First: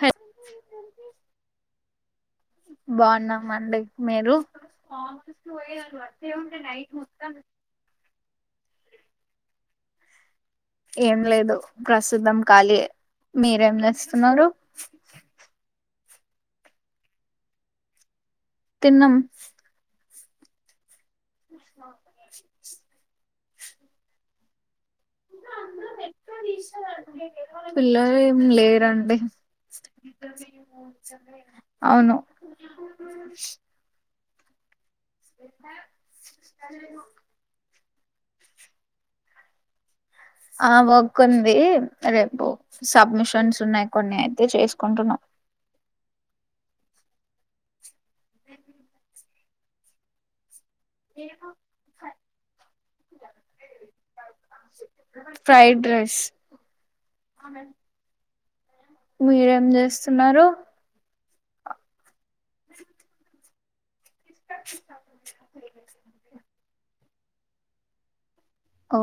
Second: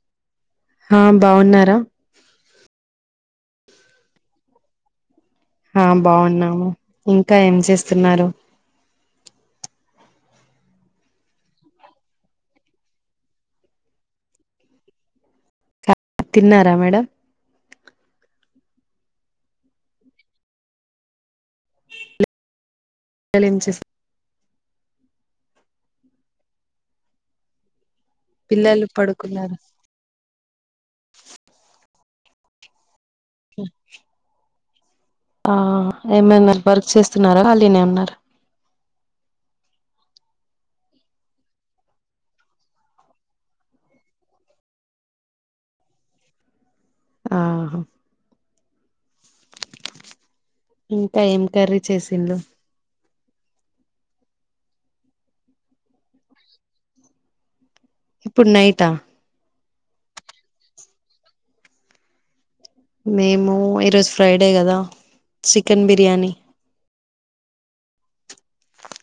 హల్ ఆ బాగున్నారా మండి మీరు ఆ బాగున్నాము ఇంకా ఏం చేస్తున్నారు ఏం లేదు ప్రస్తుతం ఖాళీయె మీరేం చేస్తున్నారు తిన్నారా మేడం తిన్నం ఆ పిల్లలు ఏం చేస్ ఇంట్లో అందరు [inaudible] అండి తెల్వనట్ పిల్లలు ఏం పిల్లలు లేరండి పడుకున్నారు అవును ఆ ఏమైన వర్క్ చేస్తున్నారా అలీనే ఉన్నార ఆ వర్క్ ఉంది రేపు సబ్మిషన్స్ ఉన్నాయి కొన్ని అయితే చేసుకుంటున్నాం ఆహ [inaudible] ఇంకా ఏం కర్రీ చేసిండు ఫ్రైడ్ రైస్ ఇప్పుడు నైట్ మీరేం జెత్ ఇస్సున్నారు మేము ఈరోజు ఫ్రైడే కదా చికెన్ బిర్యానీ ఓ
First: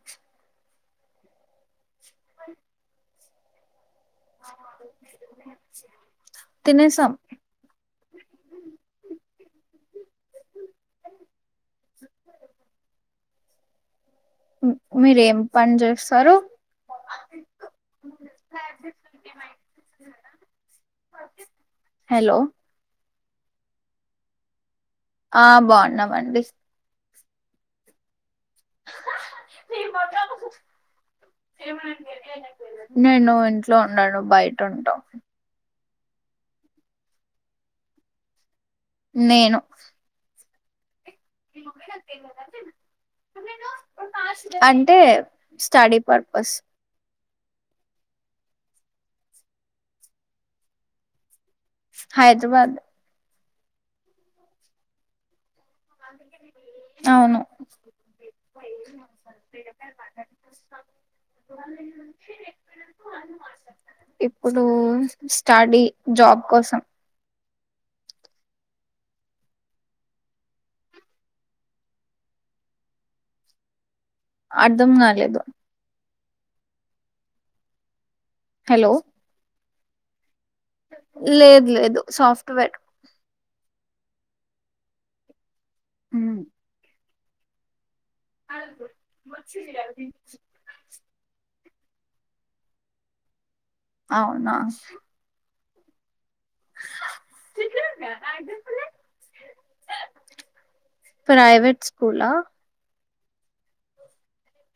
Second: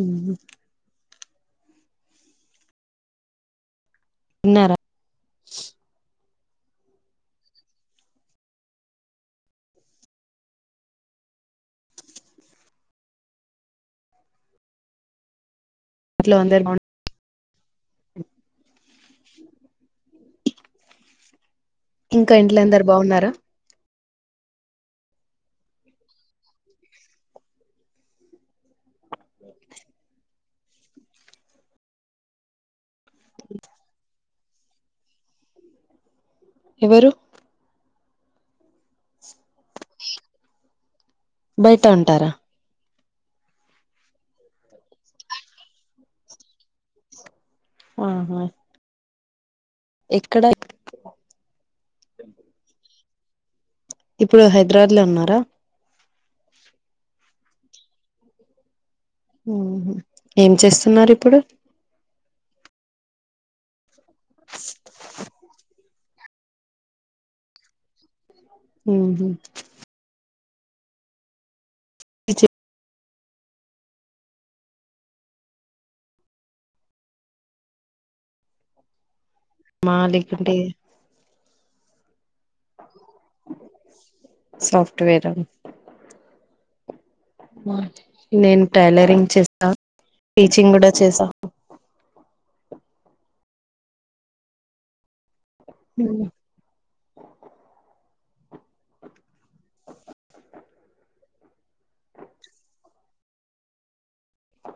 ఉ ఇన్నార తినేసాం మీరేం పని చేస్తారు ఇంట్లో అందరు బాగు ఆ ఇంకా ఇంట్లో అందురు బావున్నారా ఆ బాగున్నామండి నీ మొఖంము ఏమో నాకు తెలియదు తెలవదు నేను ఇంట్లో ఉన్నాను బయట ఉంటట ఎవరు నేను బయట నువ్వే నాకు ఉంటారా తెలవదు అంటే అంటే స్టడీ పర్పస్ ఆహా ఎక్కడ హైదరాబాద్ ఇప్పుడు హైదరాబాద్ లో ఉన్నారా అవును హు ఏం చేస్తున్నారు ఇప్పుడు ఇప్పుడు స్టడీ జాబ్ కోసం ఉహు ఇచ్చే అర్దం కాలేదు హలో మాలిక్ లేదు లేదు సాఫ్ట్ టూవే సాఫ్ట్వేరా హు ఆ నేను టైలరింగ్ చేసా టీచింగ్ కూడా చేసా అవునా హు ద ప్రైవేట్ స్కూల్ లా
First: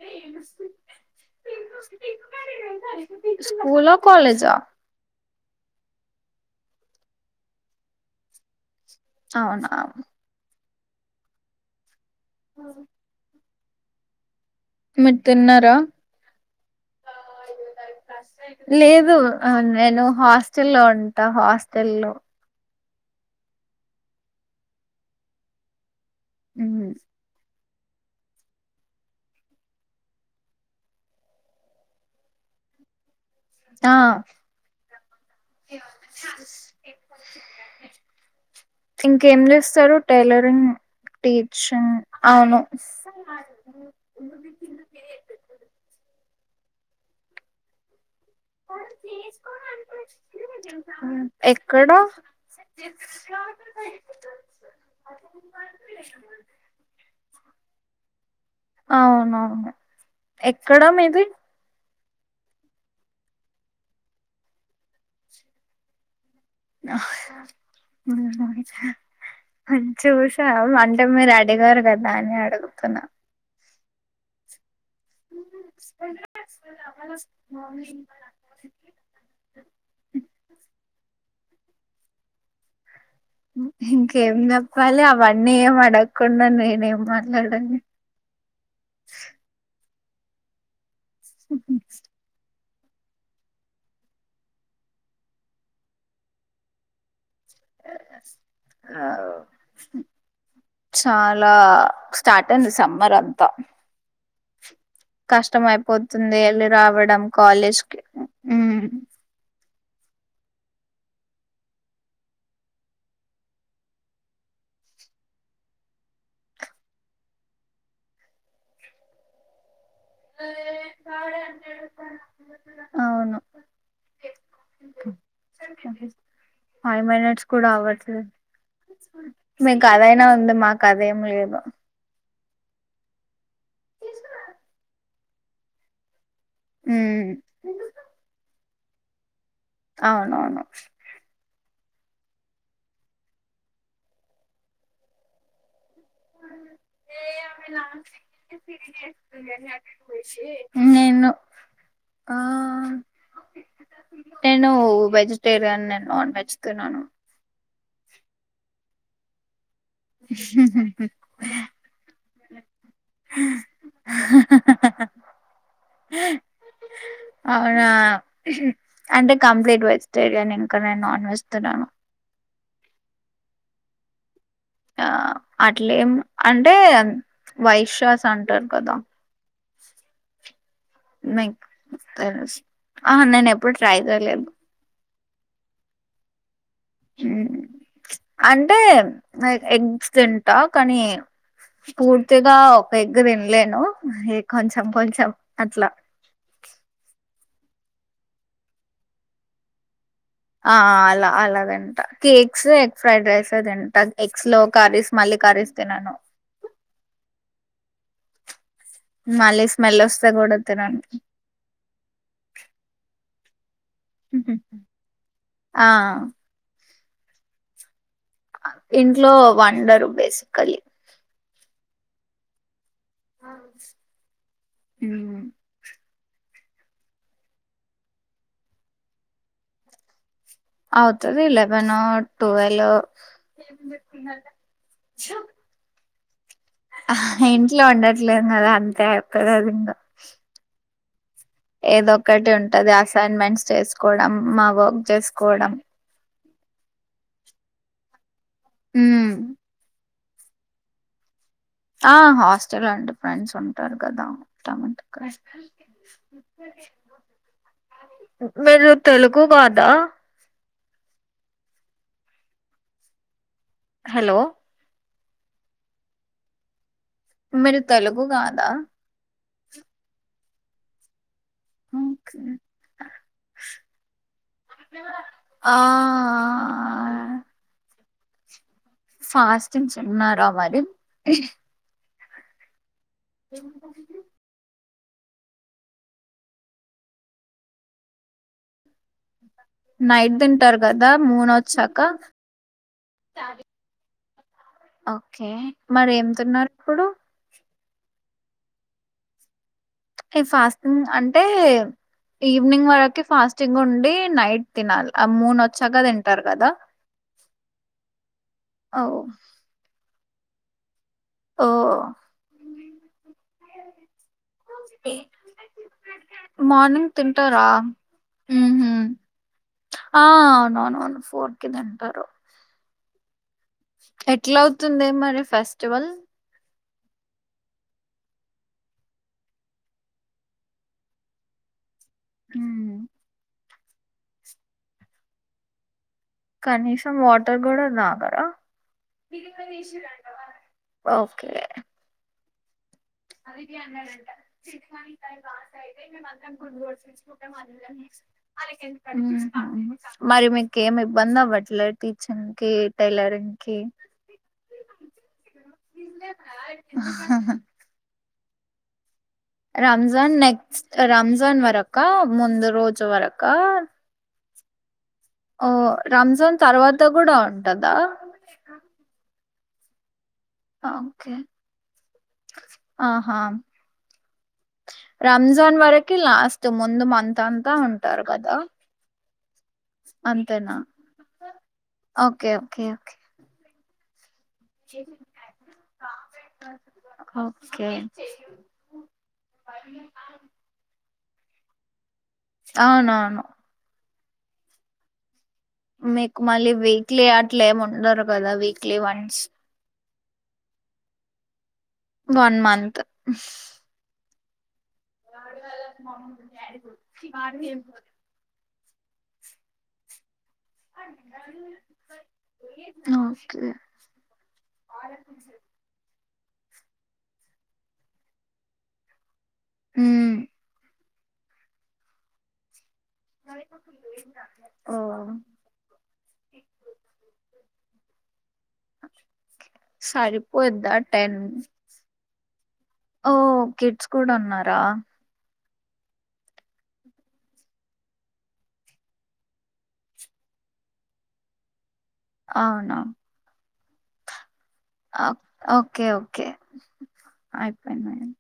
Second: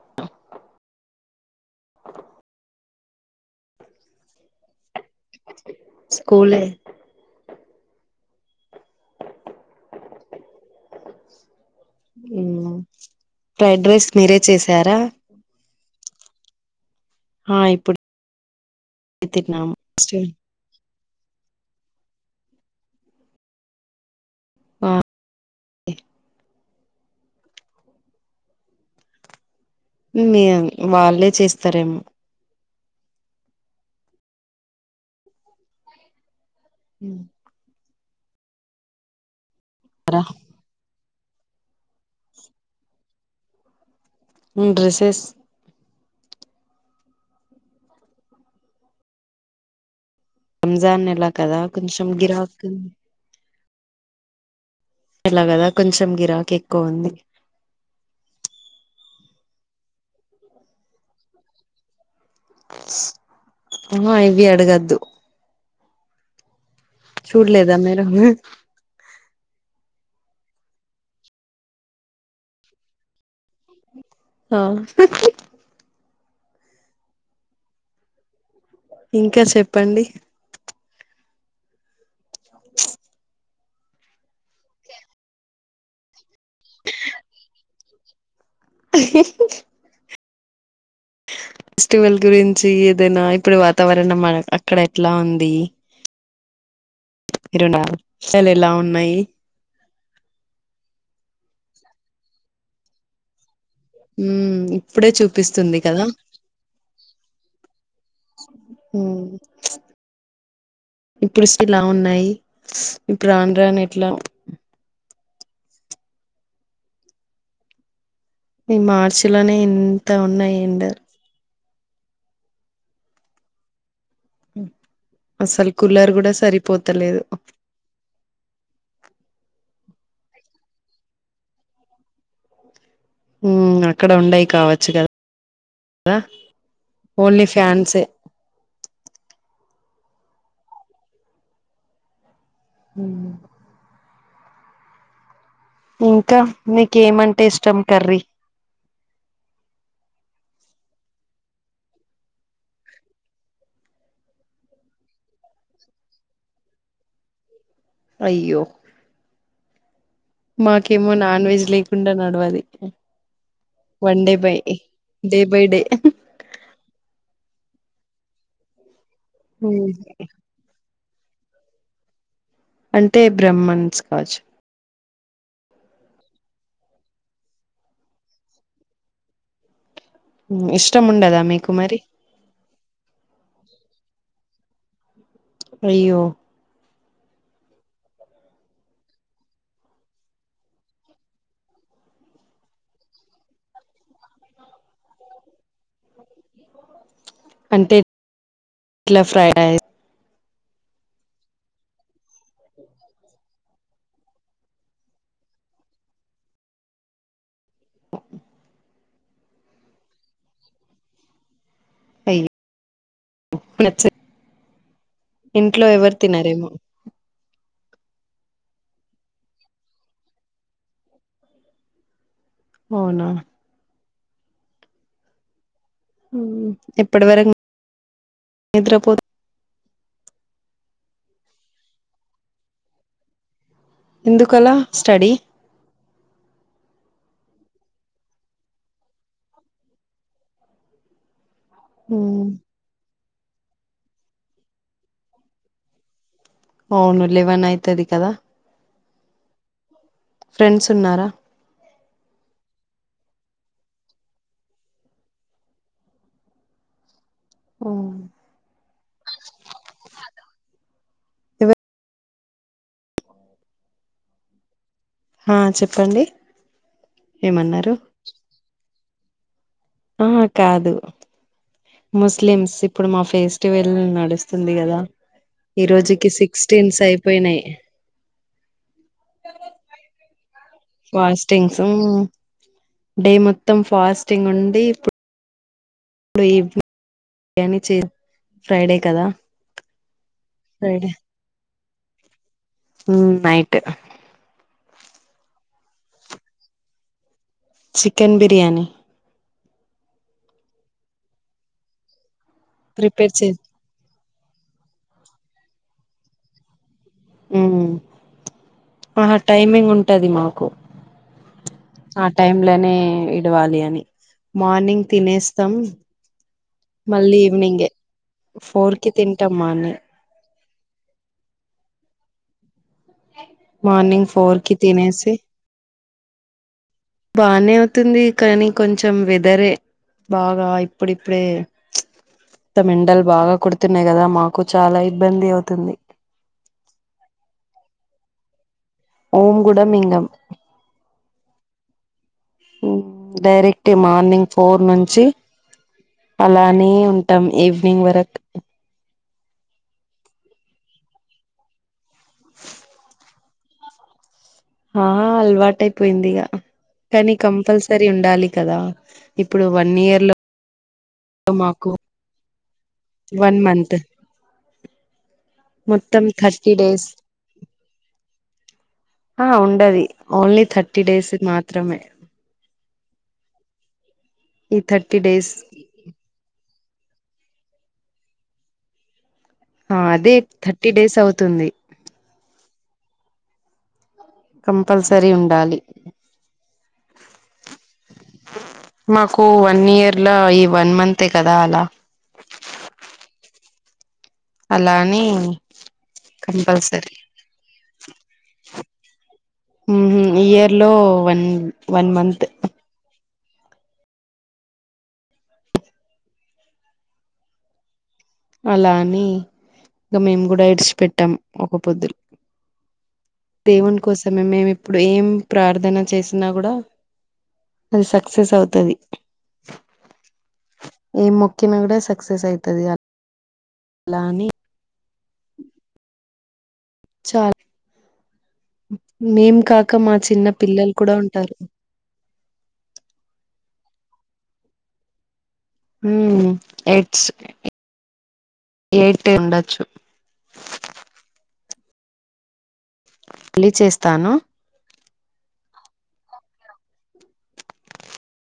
ఏ ప స్కూల్ కాలేజా స్కూలే అవున [inaudible] అ ఫ్రైడ్ రైస్ మీరే చేసారా మరి తిన్నారా ఆ ఇప్పుడు లేదు తిన్నాము నేను హాస్టల్ లో ఉంటా హాస్టల్ లో ఆ ఉమ్మ్ మియం వాళ్ళే చేస్తారేమో ఆ మ్ ఇంకేం చేస్ తరు టైలరింగ్ టీచింగ్ అవును డ్రెస్సెస్ రంజాన్ నెలా కదా ఎక్కడ కొంచెం గిరాకున్ ల గదా కొంచెం గిరాకెక్కువుంది ఎక్కడ మీది ఆ ఇవి అడగద్దు చూడలేదా మీరు గుడు చూశాం అంటే మీరు అడిగారు కదా అని అడుగుతున్నా ఆ ఇంకా చెప్పండి ఇంకేం చెప్పాలి అవన్నీ ఏం అడక్ కొండా నేనేం మాట్లాడాలి ఫెస్టివల్ గురిన్ చి ఏదైనా ఇప్పుడు వాతావరణం మన అక్కడ ఎట్లా ఉంది ఇరునా అసలు ఎలా ఉన్నాయి చాలా స్టార్టన్ సమ్మర్ అంతా ఉమ్మ్ కష్టం అయిపోతుంది వెళ్ళి రావడం కాలేజ్కి ఉమ్ ఇప్పుడిస్టిలా ఉన్నాయి ఇంక రాను రాను ఎట్లా ఈ మార్చిలోనే ఇన్ తే ఉన్నాయి ఎండర్ అవును అసలు కులర్ కూడా ఫైవ్ సరిపోతలేదు మినిట్స్ కూడా కథాఅయినా ఉంది మాకు కథ ఏం లేదు హ్మ్ అక్కడ ఉండయి కావచ్చు కదా ఆ ఉమ్ ఓన్లీ ఫ్యాన్సే అవునువును హ్మ్ ఇంకా నీకేమంటే ఇష్టం కర్రీ నేను ఆ నేను వెజిటేరియన్ నేను నాన్ వెజ్ తినను అయ్యో మాకేమో నాన్ వెజ్ లేకుండా నడవాలి one day by day by day అవునా అంటే కంప్లీట్ హ్మ్. వెజిటేరియన్ ఇంకా నేను ఎస్తునాను అంటే బ్రహ్మన్స్ కాచ్చు ఆ అట్లేం అంటే వైశాస్ అంటారు కదా హ్మ్. ఇష్టం ఉండదా మే మీకు మరి స్ ఆహా నేను ఎప్పుడు ట్రై చేయలేదు అయ్యో అంటే ఎగ్స్ తింటా కానీ పూర్తిగా ఒక ఎగ్ తినలేను ఏ కొంచెం కొంచెం అట్లా అంటే ఎట్లా ఫ్రైడ్ రైస్ ఆ అలా అలా తింట కేక్స్ ఎగ్ ఫ్రైడ్ రైస్ తింట ఎగ్స్ లో కర్రీస్ మళ్ళీ కర్రీస్ తినను ఆ మళ్ళీ స్మెల్ వస్తే కూడా తినను అయ్య నచ్చ ఆ ఇంట్లో ఎవరు తినారేమో ఇంట్లో వండరు బేసికలీ అవునా హ్మ్ హ్మ్ ఎప్పటి వరకు నిద్ర పోతా అవుతది లేవనో టువలో ఎందుకలా స్టడీ ఇంట్లో ఉండట్లేదు కదా అంతే ఒక్కదది ఇంకా హ్మ్. ఏదొక్కటి ఉంటది అ అసైన్మెంట్స్ చేసుకోవడం మా వర్క్ చేసుకోవడం అవును లేవన్ అయితది కదా హ్మ్ ఫ్రెండ్స్ ఉన్నారా ఆ హాస్టల్ అండి ఫ్రెండ్స్ ఉంటారు కదా ఉంటామంట క హ్మ్. మీరు తెలుగు కాదా ఎవరు హలో ఆ చెప్పండి మీరు ఏమన్నారు తెలుగు కాదా ఆహ కాదు ముస్లిమ్స్ ఇప్పుడు మా ఫెస్టివెల్ నడుస్తుంది. కదా ఆ ఈ రోజుకి సిక్స్టీన్స్ అయిపోయినాయి ఫాస్టింగ్స్ ఉన్నారా అవైల్ వాయిస్టింగ్స్ మ్మ్ [inaudible] డే మొత్తం ఫాస్టింగ్ ఉంది ఇప్పు ఇప్పుడు ఈ వినింగ్ బిర్యానీ చేస ఫ్రైడే కదా నైట్ దింటారు కదా ము మునోజ్ చ్ అక్క హ్మ్మ్ నైట్ ఒకే మరి ఏం తున్నారు ఇప్పుడు చికెన్ బిర్యానీ ఈ ఫాస్టింగ్ అంటే ఈవినింగ్ వరకి ప్రిపేర్ చే ఫాస్టింగ్ ఉండి నైట్ తినాల్ ఆ మూన్ వచ్చాగా తింటారు. కదా హుహ్మ్ ప్చ్ ఓ ఆహా టైమింగ్ ఉం ట్టది మాకు ఓ ప్చ్ ఆ టైమ్ లోనే ఇద్ ట్టేవాలీయని మార్నింగ్ తినేస్తాం, మార్నింగ్ మళ్ళీ తింటారా ఈవినింగే ఫోర్ కి తింటాం మానే వన్ వన్ ఫోర్ కి తింటారు లేకిన్ ఎట్లా అవుతుంది మరి ఫెస్టివల్ బానే అవుతుంది. కానీ కొంచెం వెదరే బాగా ఇప్పుడిప్పుడే ప్చ్ త్తం హ్మ్. మెండల్ బాగా కొడుత్ తున్నాయి, కదా మాకు చాలా ఇబ్బంది అవుతుంది. కనీసం వాటర్ గూడా తాగరా? ఓం కూడా మింగం ఓకే అదితి డైరెక్ట్ అన్నాడంట మార్నింగ్ ఫోర్ చిట్ట్ గానికి నుంచి టైం లాస్ అయితే, మేము అందరం అలానే ఉంటాం గుండుకొట్టించుకొంటాం. ఈవినింగ్ అందర్నీ వరకు ఆళ్ళ కేం హ్మ్మ్ మ్మ్ ప్చ్ మరి మీకేమి బందవట్ల టీచింగ్ కి, టైలరింగ్ కి ఆ ఆ అల్వాటైపోయిందిగా, ఆహ్ కానీ కంపల్సరీ ఉండాలి. కదా హ్ రంజాన్ నెక్స్ట్ రంజాన్ మాకు వరక, ముందు రోజు వరక వన్ మంత్ ఓ మొత్తం రమజాన్ థర్టీ తర్వాత డేస్ కూడా ఉంటద ఆ ఉండది ఓన్లీ థర్టీ డేస్ మాత్రమే, ఆహా! ఈ థర్టీ డేస్ ఇంత ముందు మంత్ అంత ఉంటారు కదా ఆ అదే థర్టీ డేస్ అవుతుంది ఓకే. ఓకే ఓకే కంపల్సరీ ఉండాలి ఓకే మాకు వన్ ఇయర్ లా ఈ వన్ మంత్ తే కదా అలా అవునవును అలాఆని మీకు మళ్ళీ వీక్లీ అట్లే ఏమి ఉండరు కదా వీక్లీ క్లి వన్స్ ఊహుమ్ ఇయర్ లో వన్ వన్ మంత్ [inaudible] చి వాడు ఏం [unintelligible] అలాని ఇంక మేము కూడా ఇడిచి పెట్టాం ఒకపొద్దు ఓకే దేవుని కోసమే మేము ఇప్పుడు ఏం ప్రార్థన చేసి న్న కూడా అది సక్సెస్ అవుతది ఉమ్మ్ ఏం మొక్కిన కూడ సక్సెస్ అయితది ఇక ఓం చాలా మేం కాక మా చిన్న పిల్లలు సరిపోద్దా కూడా టెన్ ఉంటారు ఓ కిడ్స్ కూడా ఉన్నారా ఉం హెడ్స్ ఏయిటే ఉండచ్చు అవును మళ్ళి చేస్తాను ఓకే ఓకే ఆయిపోయంద